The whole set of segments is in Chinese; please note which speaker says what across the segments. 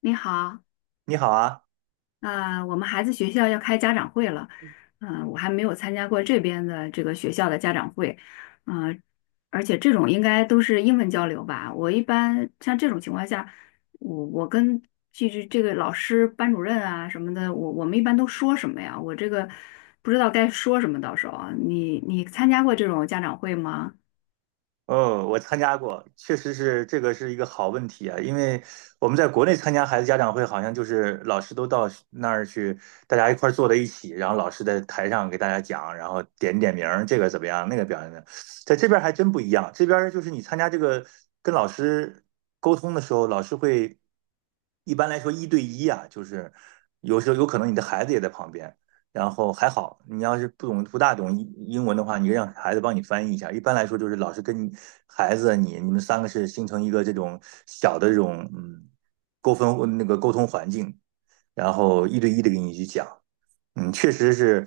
Speaker 1: 你好，
Speaker 2: 你好啊。
Speaker 1: 我们孩子学校要开家长会了。嗯，我还没有参加过这边的这个学校的家长会。嗯，而且这种应该都是英文交流吧？我一般像这种情况下，我跟这个老师、班主任啊什么的，我们一般都说什么呀？我这个不知道该说什么，到时候啊你参加过这种家长会吗？
Speaker 2: 哦，我参加过，确实是这个是一个好问题啊，因为我们在国内参加孩子家长会，好像就是老师都到那儿去，大家一块儿坐在一起，然后老师在台上给大家讲，然后点点名儿，这个怎么样，那个表现的，在这边儿还真不一样，这边儿就是你参加这个跟老师沟通的时候，老师会一般来说一对一啊，就是有时候有可能你的孩子也在旁边。然后还好，你要是不大懂英文的话，你让孩子帮你翻译一下。一般来说，就是老师跟孩子啊你们三个是形成一个这种小的这种沟通环境，然后一对一的给你去讲。嗯，确实是，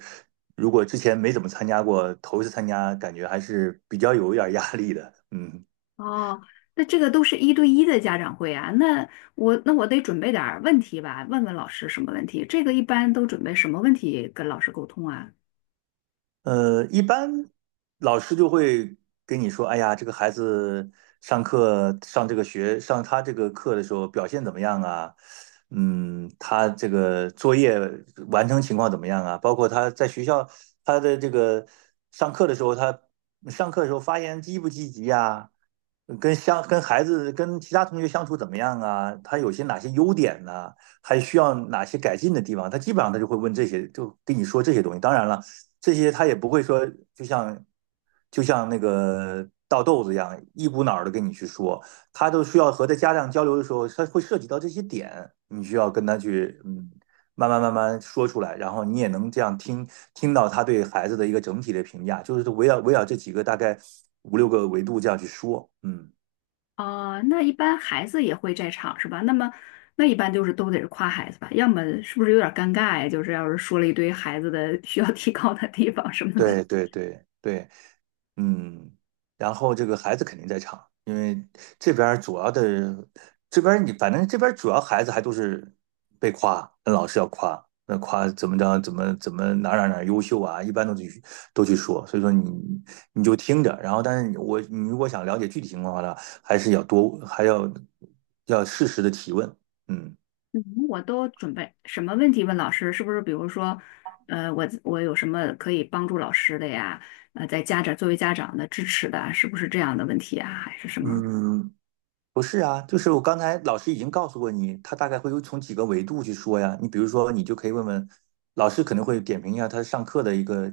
Speaker 2: 如果之前没怎么参加过，头一次参加，感觉还是比较有一点压力的。嗯。
Speaker 1: 哦，那这个都是一对一的家长会啊。那我得准备点儿问题吧，问问老师什么问题？这个一般都准备什么问题跟老师沟通啊？
Speaker 2: 一般老师就会跟你说："哎呀，这个孩子上课上这个学上他这个课的时候表现怎么样啊？嗯，他这个作业完成情况怎么样啊？包括他在学校他的这个上课的时候，他上课的时候发言积不积极呀？跟孩子跟其他同学相处怎么样啊？他有些哪些优点呢？还需要哪些改进的地方？他基本上他就会问这些，就跟你说这些东西。当然了。"这些他也不会说，就像就像那个倒豆子一样，一股脑的跟你去说，他都需要和他家长交流的时候，他会涉及到这些点，你需要跟他去，嗯，慢慢慢慢说出来，然后你也能这样听到他对孩子的一个整体的评价，就是围绕这几个大概五六个维度这样去说，嗯。
Speaker 1: 哦，那一般孩子也会在场是吧？那么那一般就是都得是夸孩子吧，要么是不是有点儿尴尬呀？就是要是说了一堆孩子的需要提高的地方什么的。
Speaker 2: 对对对对。嗯，然后这个孩子肯定在场，因为这边儿主要的，这边儿你反正这边儿主要孩子还都是被夸，那老师要夸，那夸怎么着，怎么怎么哪儿哪儿哪儿优秀啊，一般都去都去说，所以说你就听着，然后但是我你如果想了解具体情况的话呢，还是要还要适时的提问，嗯。
Speaker 1: 嗯，我都准备什么问题问老师？是不是比如说，我我有什么可以帮助老师的呀？呃，在家长作为家长的支持的啊是不是这样的问题啊？还是什么？
Speaker 2: 嗯，不是啊，就是我刚才老师已经告诉过你，他大概会有从几个维度去说呀。你比如说，你就可以问问老师，可能会点评一下他上课的一个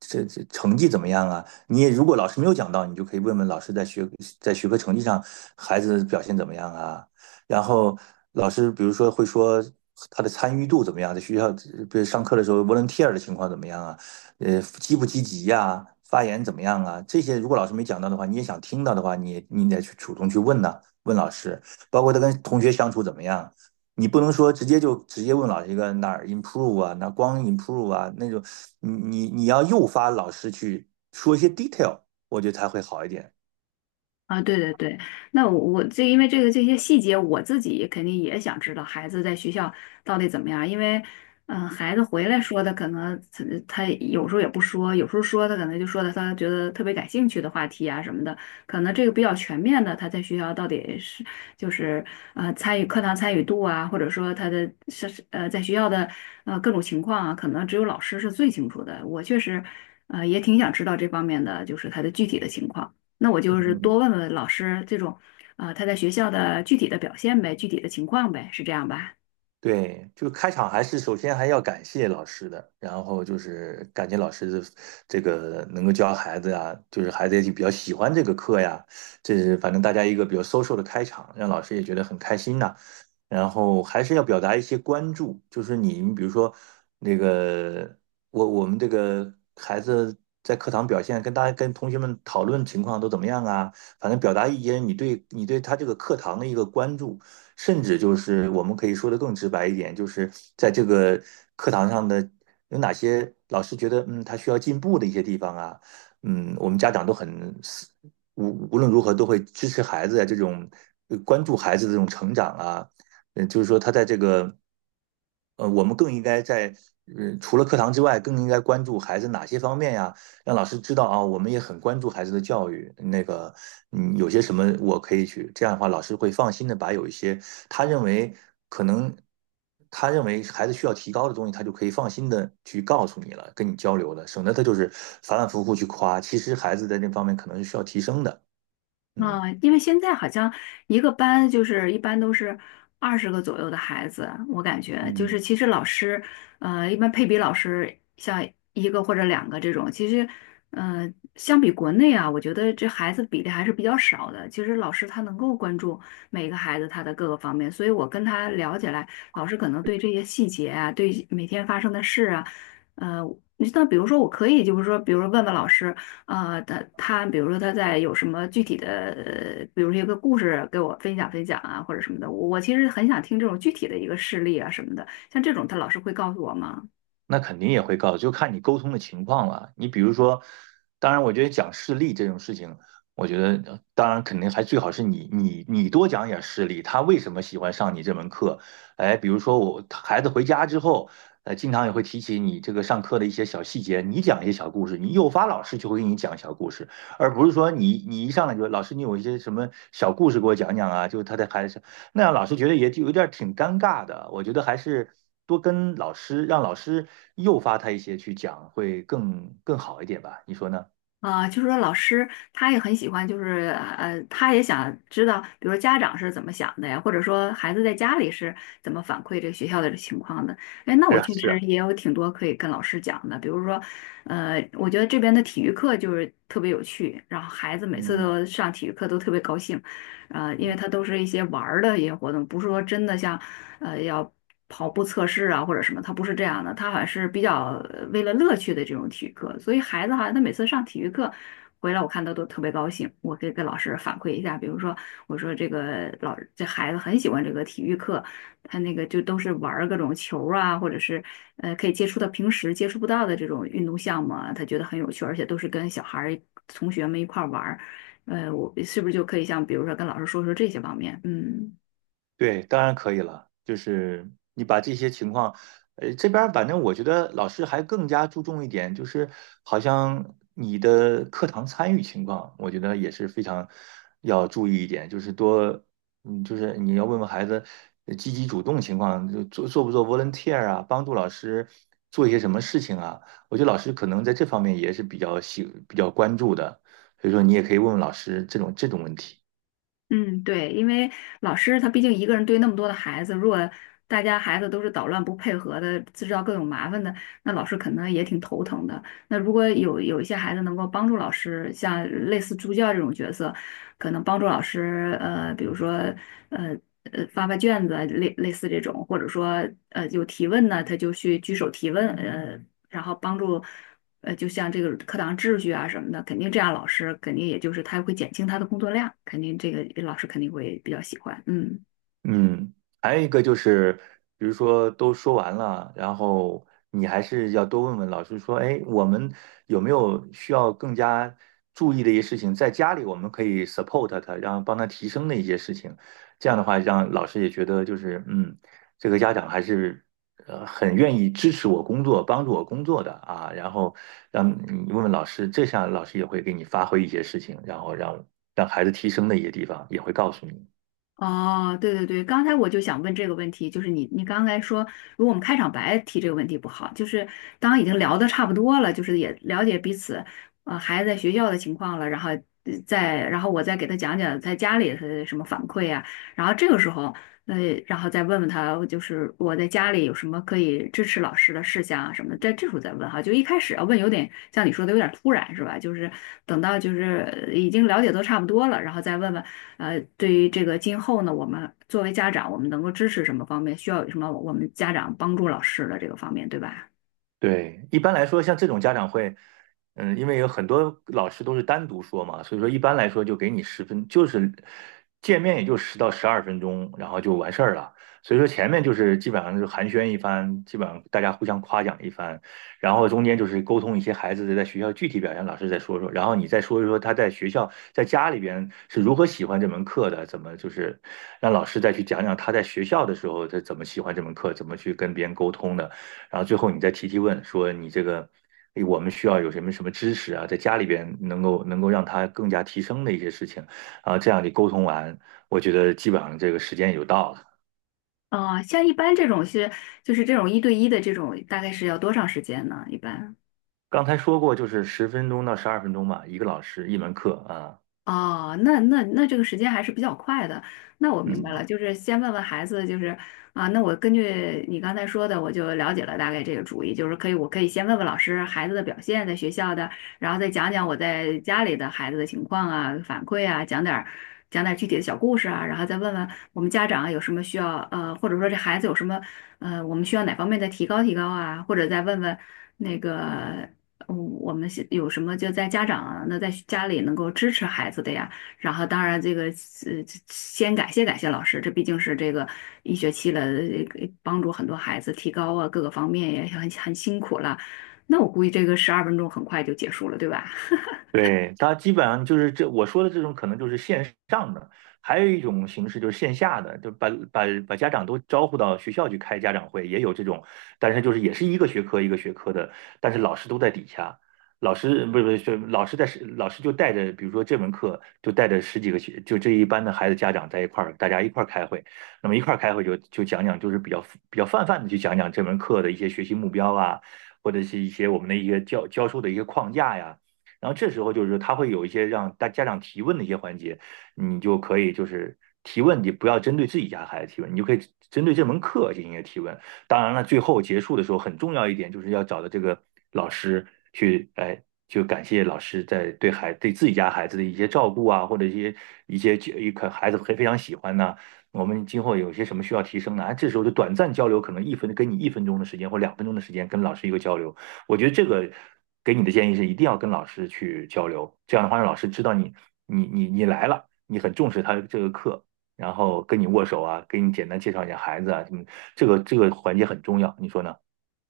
Speaker 2: 这成绩怎么样啊。你也如果老师没有讲到，你就可以问问老师在学科成绩上孩子表现怎么样啊。然后老师比如说会说他的参与度怎么样，在学校比如上课的时候 volunteer 的情况怎么样啊，呃积不积极呀、发言怎么样啊？这些如果老师没讲到的话，你也想听到的话，你得去主动去问呐、问老师，包括他跟同学相处怎么样。你不能说直接问老师一个哪儿 improve 啊，哪光 improve 啊那种，你要诱发老师去说一些 detail,我觉得才会好一点。
Speaker 1: 啊，对对对。那我这因为这个这些细节，我自己肯定也想知道孩子在学校到底怎么样。因为嗯、孩子回来说的可能他有时候也不说，有时候说他可能就说的他觉得特别感兴趣的话题啊什么的。可能这个比较全面的，他在学校到底是就是参与课堂参与度啊，或者说他的是在学校的各种情况啊，可能只有老师是最清楚的。我确实也挺想知道这方面的，就是他的具体的情况。那我就是
Speaker 2: 嗯，
Speaker 1: 多问问老师这种，啊、他在学校的具体的表现呗，具体的情况呗，是这样吧？
Speaker 2: 对，就个开场还是首先还要感谢老师的，然后就是感谢老师的这个能够教孩子呀，就是孩子也比较喜欢这个课呀，这是反正大家一个比较 social 的开场，让老师也觉得很开心呐。然后还是要表达一些关注，就是你，你比如说那个我们这个孩子在课堂表现，跟大家跟同学们讨论情况都怎么样啊？反正表达一些你对你对他这个课堂的一个关注。甚至就是我们可以说的更直白一点，就是在这个课堂上的有哪些老师觉得嗯他需要进步的一些地方啊，嗯，我们家长都很无论如何都会支持孩子啊这种呃关注孩子的这种成长啊，嗯，就是说他在这个呃，我们更应该在，呃，除了课堂之外，更应该关注孩子哪些方面呀？让老师知道啊，我们也很关注孩子的教育。那个，嗯，有些什么我可以去，这样的话，老师会放心的把有一些他认为可能他认为孩子需要提高的东西，他就可以放心的去告诉你了，跟你交流了，省得他就是反反复复去夸，其实孩子在这方面可能是需要提升的。嗯。
Speaker 1: 啊，因为现在好像一个班就是一般都是20个左右的孩子。我感觉就
Speaker 2: 嗯，
Speaker 1: 是其实老师，一般配比老师像一个或者两个这种。其实呃，相比国内啊，我觉得这孩子比例还是比较少的。其实老师他能够关注每个孩子他的各个方面，所以我跟他聊起来，老师可能对这些细节啊，对每天发生的事啊，呃，你像比如说我可以就是说，比如说问问老师。啊，他比如说他在有什么具体的，比如说一个故事给我分享分享啊，或者什么的，我其实很想听这种具体的一个事例啊什么的，像这种他老师会告诉我吗？
Speaker 2: 那肯定也会告，就看你沟通的情况了。你比如说，当然，我觉得讲事例这种事情，我觉得呃当然肯定还最好是你多讲点事例，他为什么喜欢上你这门课？哎，比如说我孩子回家之后，呃，经常也会提起你这个上课的一些小细节，你讲一些小故事，你诱发老师就会给你讲小故事，而不是说你你一上来就老师你有一些什么小故事给我讲讲啊，就他在孩子那样老师觉得也就有点儿挺尴尬的。我觉得还是多跟老师，让老师诱发他一些去讲，会更好一点吧？你说呢？
Speaker 1: 啊，就是说老师他也很喜欢，就是他也想知道，比如说家长是怎么想的呀，或者说孩子在家里是怎么反馈这个学校的情况的。哎，那
Speaker 2: 是
Speaker 1: 我
Speaker 2: 啊，
Speaker 1: 确
Speaker 2: 是
Speaker 1: 实
Speaker 2: 啊，
Speaker 1: 也有挺多可以跟老师讲的。比如说我觉得这边的体育课就是特别有趣，然后孩子每次
Speaker 2: 嗯。
Speaker 1: 都上体育课都特别高兴。呃，因为
Speaker 2: 嗯，
Speaker 1: 它都是一些玩儿的一些活动，不是说真的像要跑步测试啊或者什么。它不是这样的，它好像是比较为了乐趣的这种体育课，所以孩子好像他每次上体育课。回来我看他都特别高兴。我可以跟老师反馈一下，比如说我说这个老这孩子很喜欢这个体育课，他那个就都是玩儿各种球儿啊，或者是可以接触到平时接触不到的这种运动项目啊，他觉得很有趣，而且都是跟小孩儿同学们一块儿玩儿。呃，我是不是就可以像比如说跟老师说说这些方面？嗯
Speaker 2: 对，当然可以了。就是你把这些情况，呃，这边儿反正我觉得老师还更加注重一点，就是好像你的课堂参与情况，我觉得也是非常要注意一点，就是多，嗯，就是你要问问孩子呃积极主动情况，就做不做 volunteer 啊，帮助老师做一些什么事情啊。我觉得老师可能在这方面也是比较关注的，所以说你也可以问问老师这种问题。
Speaker 1: 嗯，对。因为老师他毕竟一个人对那么多的孩子，如果大家孩子都是捣乱不配合的，制造各种麻烦的，那老师可能也挺头疼的。那如果有一些孩子能够帮助老师，像类似助教这种角色，可能帮助老师，呃，比如说呃发发卷子啊，类似这种，或者说有提问呢，他就去举手提问，呃，然后帮助。呃，就像这个课堂秩序啊什么的，肯定这样老师肯定也就是他会减轻他的工作量，肯定这个老师肯定会比较喜欢。嗯。
Speaker 2: 嗯，还有一个就是，比如说都说完了，然后你还是要多问问老师说，哎，我们有没有需要更加注意的一些事情，在家里我们可以 support 他，让帮他提升的一些事情，这样的话让老师也觉得就是，嗯，这个家长还是呃很愿意支持我工作，帮助我工作的啊，然后让你问问老师，这下老师也会给你发挥一些事情，然后让让孩子提升的一些地方也会告诉你。
Speaker 1: 哦，对对对，刚才我就想问这个问题。就是你刚才说，如果我们开场白提这个问题不好，就是当已经聊的差不多了，就是也了解彼此，孩子在学校的情况了。然后再然后我再给他讲讲在家里是什么反馈啊，然后这个时候，呃，然后再问问他，就是我在家里有什么可以支持老师的事项啊什么的。在这时候再问哈，就一开始要问有点像你说的有点突然是吧？就是等到就是已经了解都差不多了，然后再问问。呃，对于这个今后呢，我们作为家长，我们能够支持什么方面，需要有什么我们家长帮助老师的这个方面，对吧？
Speaker 2: 对，一般来说，像这种家长会，嗯，因为有很多老师都是单独说嘛，所以说一般来说就给你十分，就是见面也就10到12分钟，然后就完事儿了。所以说前面就是基本上就是寒暄一番，基本上大家互相夸奖一番，然后中间就是沟通一些孩子的在学校具体表现，老师再说说，然后你再说一说他在学校在家里边是如何喜欢这门课的，怎么就是让老师再去讲讲他在学校的时候他怎么喜欢这门课，怎么去跟别人沟通的。然后最后你再提提问，说你这个我们需要有什么什么知识啊，在家里边能够能够让他更加提升的一些事情，啊，这样你沟通完，我觉得基本上这个时间也就到了。
Speaker 1: 啊、像一般这种是就是这种一对一的这种，大概是要多长时间呢？一般？
Speaker 2: 刚才说过，就是10分钟到12分钟吧，一个老师一门课啊。
Speaker 1: 哦，那这个时间还是比较快的。那我明白
Speaker 2: 嗯，
Speaker 1: 了，就是先问问孩子，就是啊，那我根据你刚才说的，我就了解了大概这个主意。就是可以，我可以先问问老师孩子的表现，在学校的。然后再讲讲我在家里的孩子的情况啊，反馈啊，讲点儿具体的小故事啊。然后再问问我们家长有什么需要，或者说这孩子有什么，我们需要哪方面的提高提高啊，或者再问问那个。嗯，我们现有什么就在家长啊那在家里能够支持孩子的呀。然后，当然这个先感谢感谢老师，这毕竟是这个一学期了，帮助很多孩子提高啊，各个方面也很很辛苦了。那我估计这个12分钟很快就结束了，对吧？
Speaker 2: 对，它基本上就是这我说的这种，可能就是线上的，还有一种形式就是线下的，就把家长都招呼到学校去开家长会，也有这种，但是就是也是一个学科一个学科的，但是老师都在底下，老师不是老师就带着，比如说这门课就带着十几个学，就这一班的孩子家长在一块儿，大家一块儿开会，那么一块儿开会就讲讲，就是比较泛泛的去讲讲这门课的一些学习目标啊，或者是一些我们的一些教授的一些框架呀。然后这时候就是说他会有一些让大家长提问的一些环节，你就可以就是提问，你不要针对自己家孩子提问，你就可以针对这门课进行一个提问。当然了，最后结束的时候很重要一点就是要找到这个老师去，哎。就感谢老师在对对自己家孩子的一些照顾啊，或者一些一些一可孩子非常喜欢呢、啊我们今后有些什么需要提升呢？哎，这时候就短暂交流，可能一分跟你1分钟的时间或2分钟的时间跟老师一个交流，我觉得这个给你的建议是一定要跟老师去交流，这样的话让老师知道你来了，你很重视他这个课，然后跟你握手啊，给你简单介绍一下孩子啊什么，这个环节很重要，你说呢？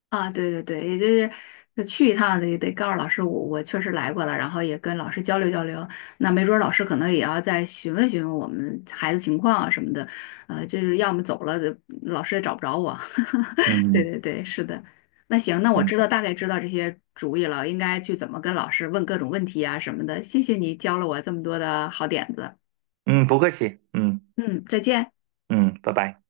Speaker 1: 啊，对对对，也就是就去一趟得告诉老师我，我确实来过了，然后也跟老师交流交流。那没准儿老师可能也要再询问询问我们孩子情况啊什么的。就是要么走了，老师也找不着我。对
Speaker 2: 嗯。
Speaker 1: 对对，是的。那行，那我
Speaker 2: 嗯，
Speaker 1: 知道大概知道这些主意了，应该去怎么跟老师问各种问题啊什么的。谢谢你教了我这么多的好点子。
Speaker 2: 嗯，不客气，嗯。
Speaker 1: 嗯，再见。
Speaker 2: 嗯，拜拜。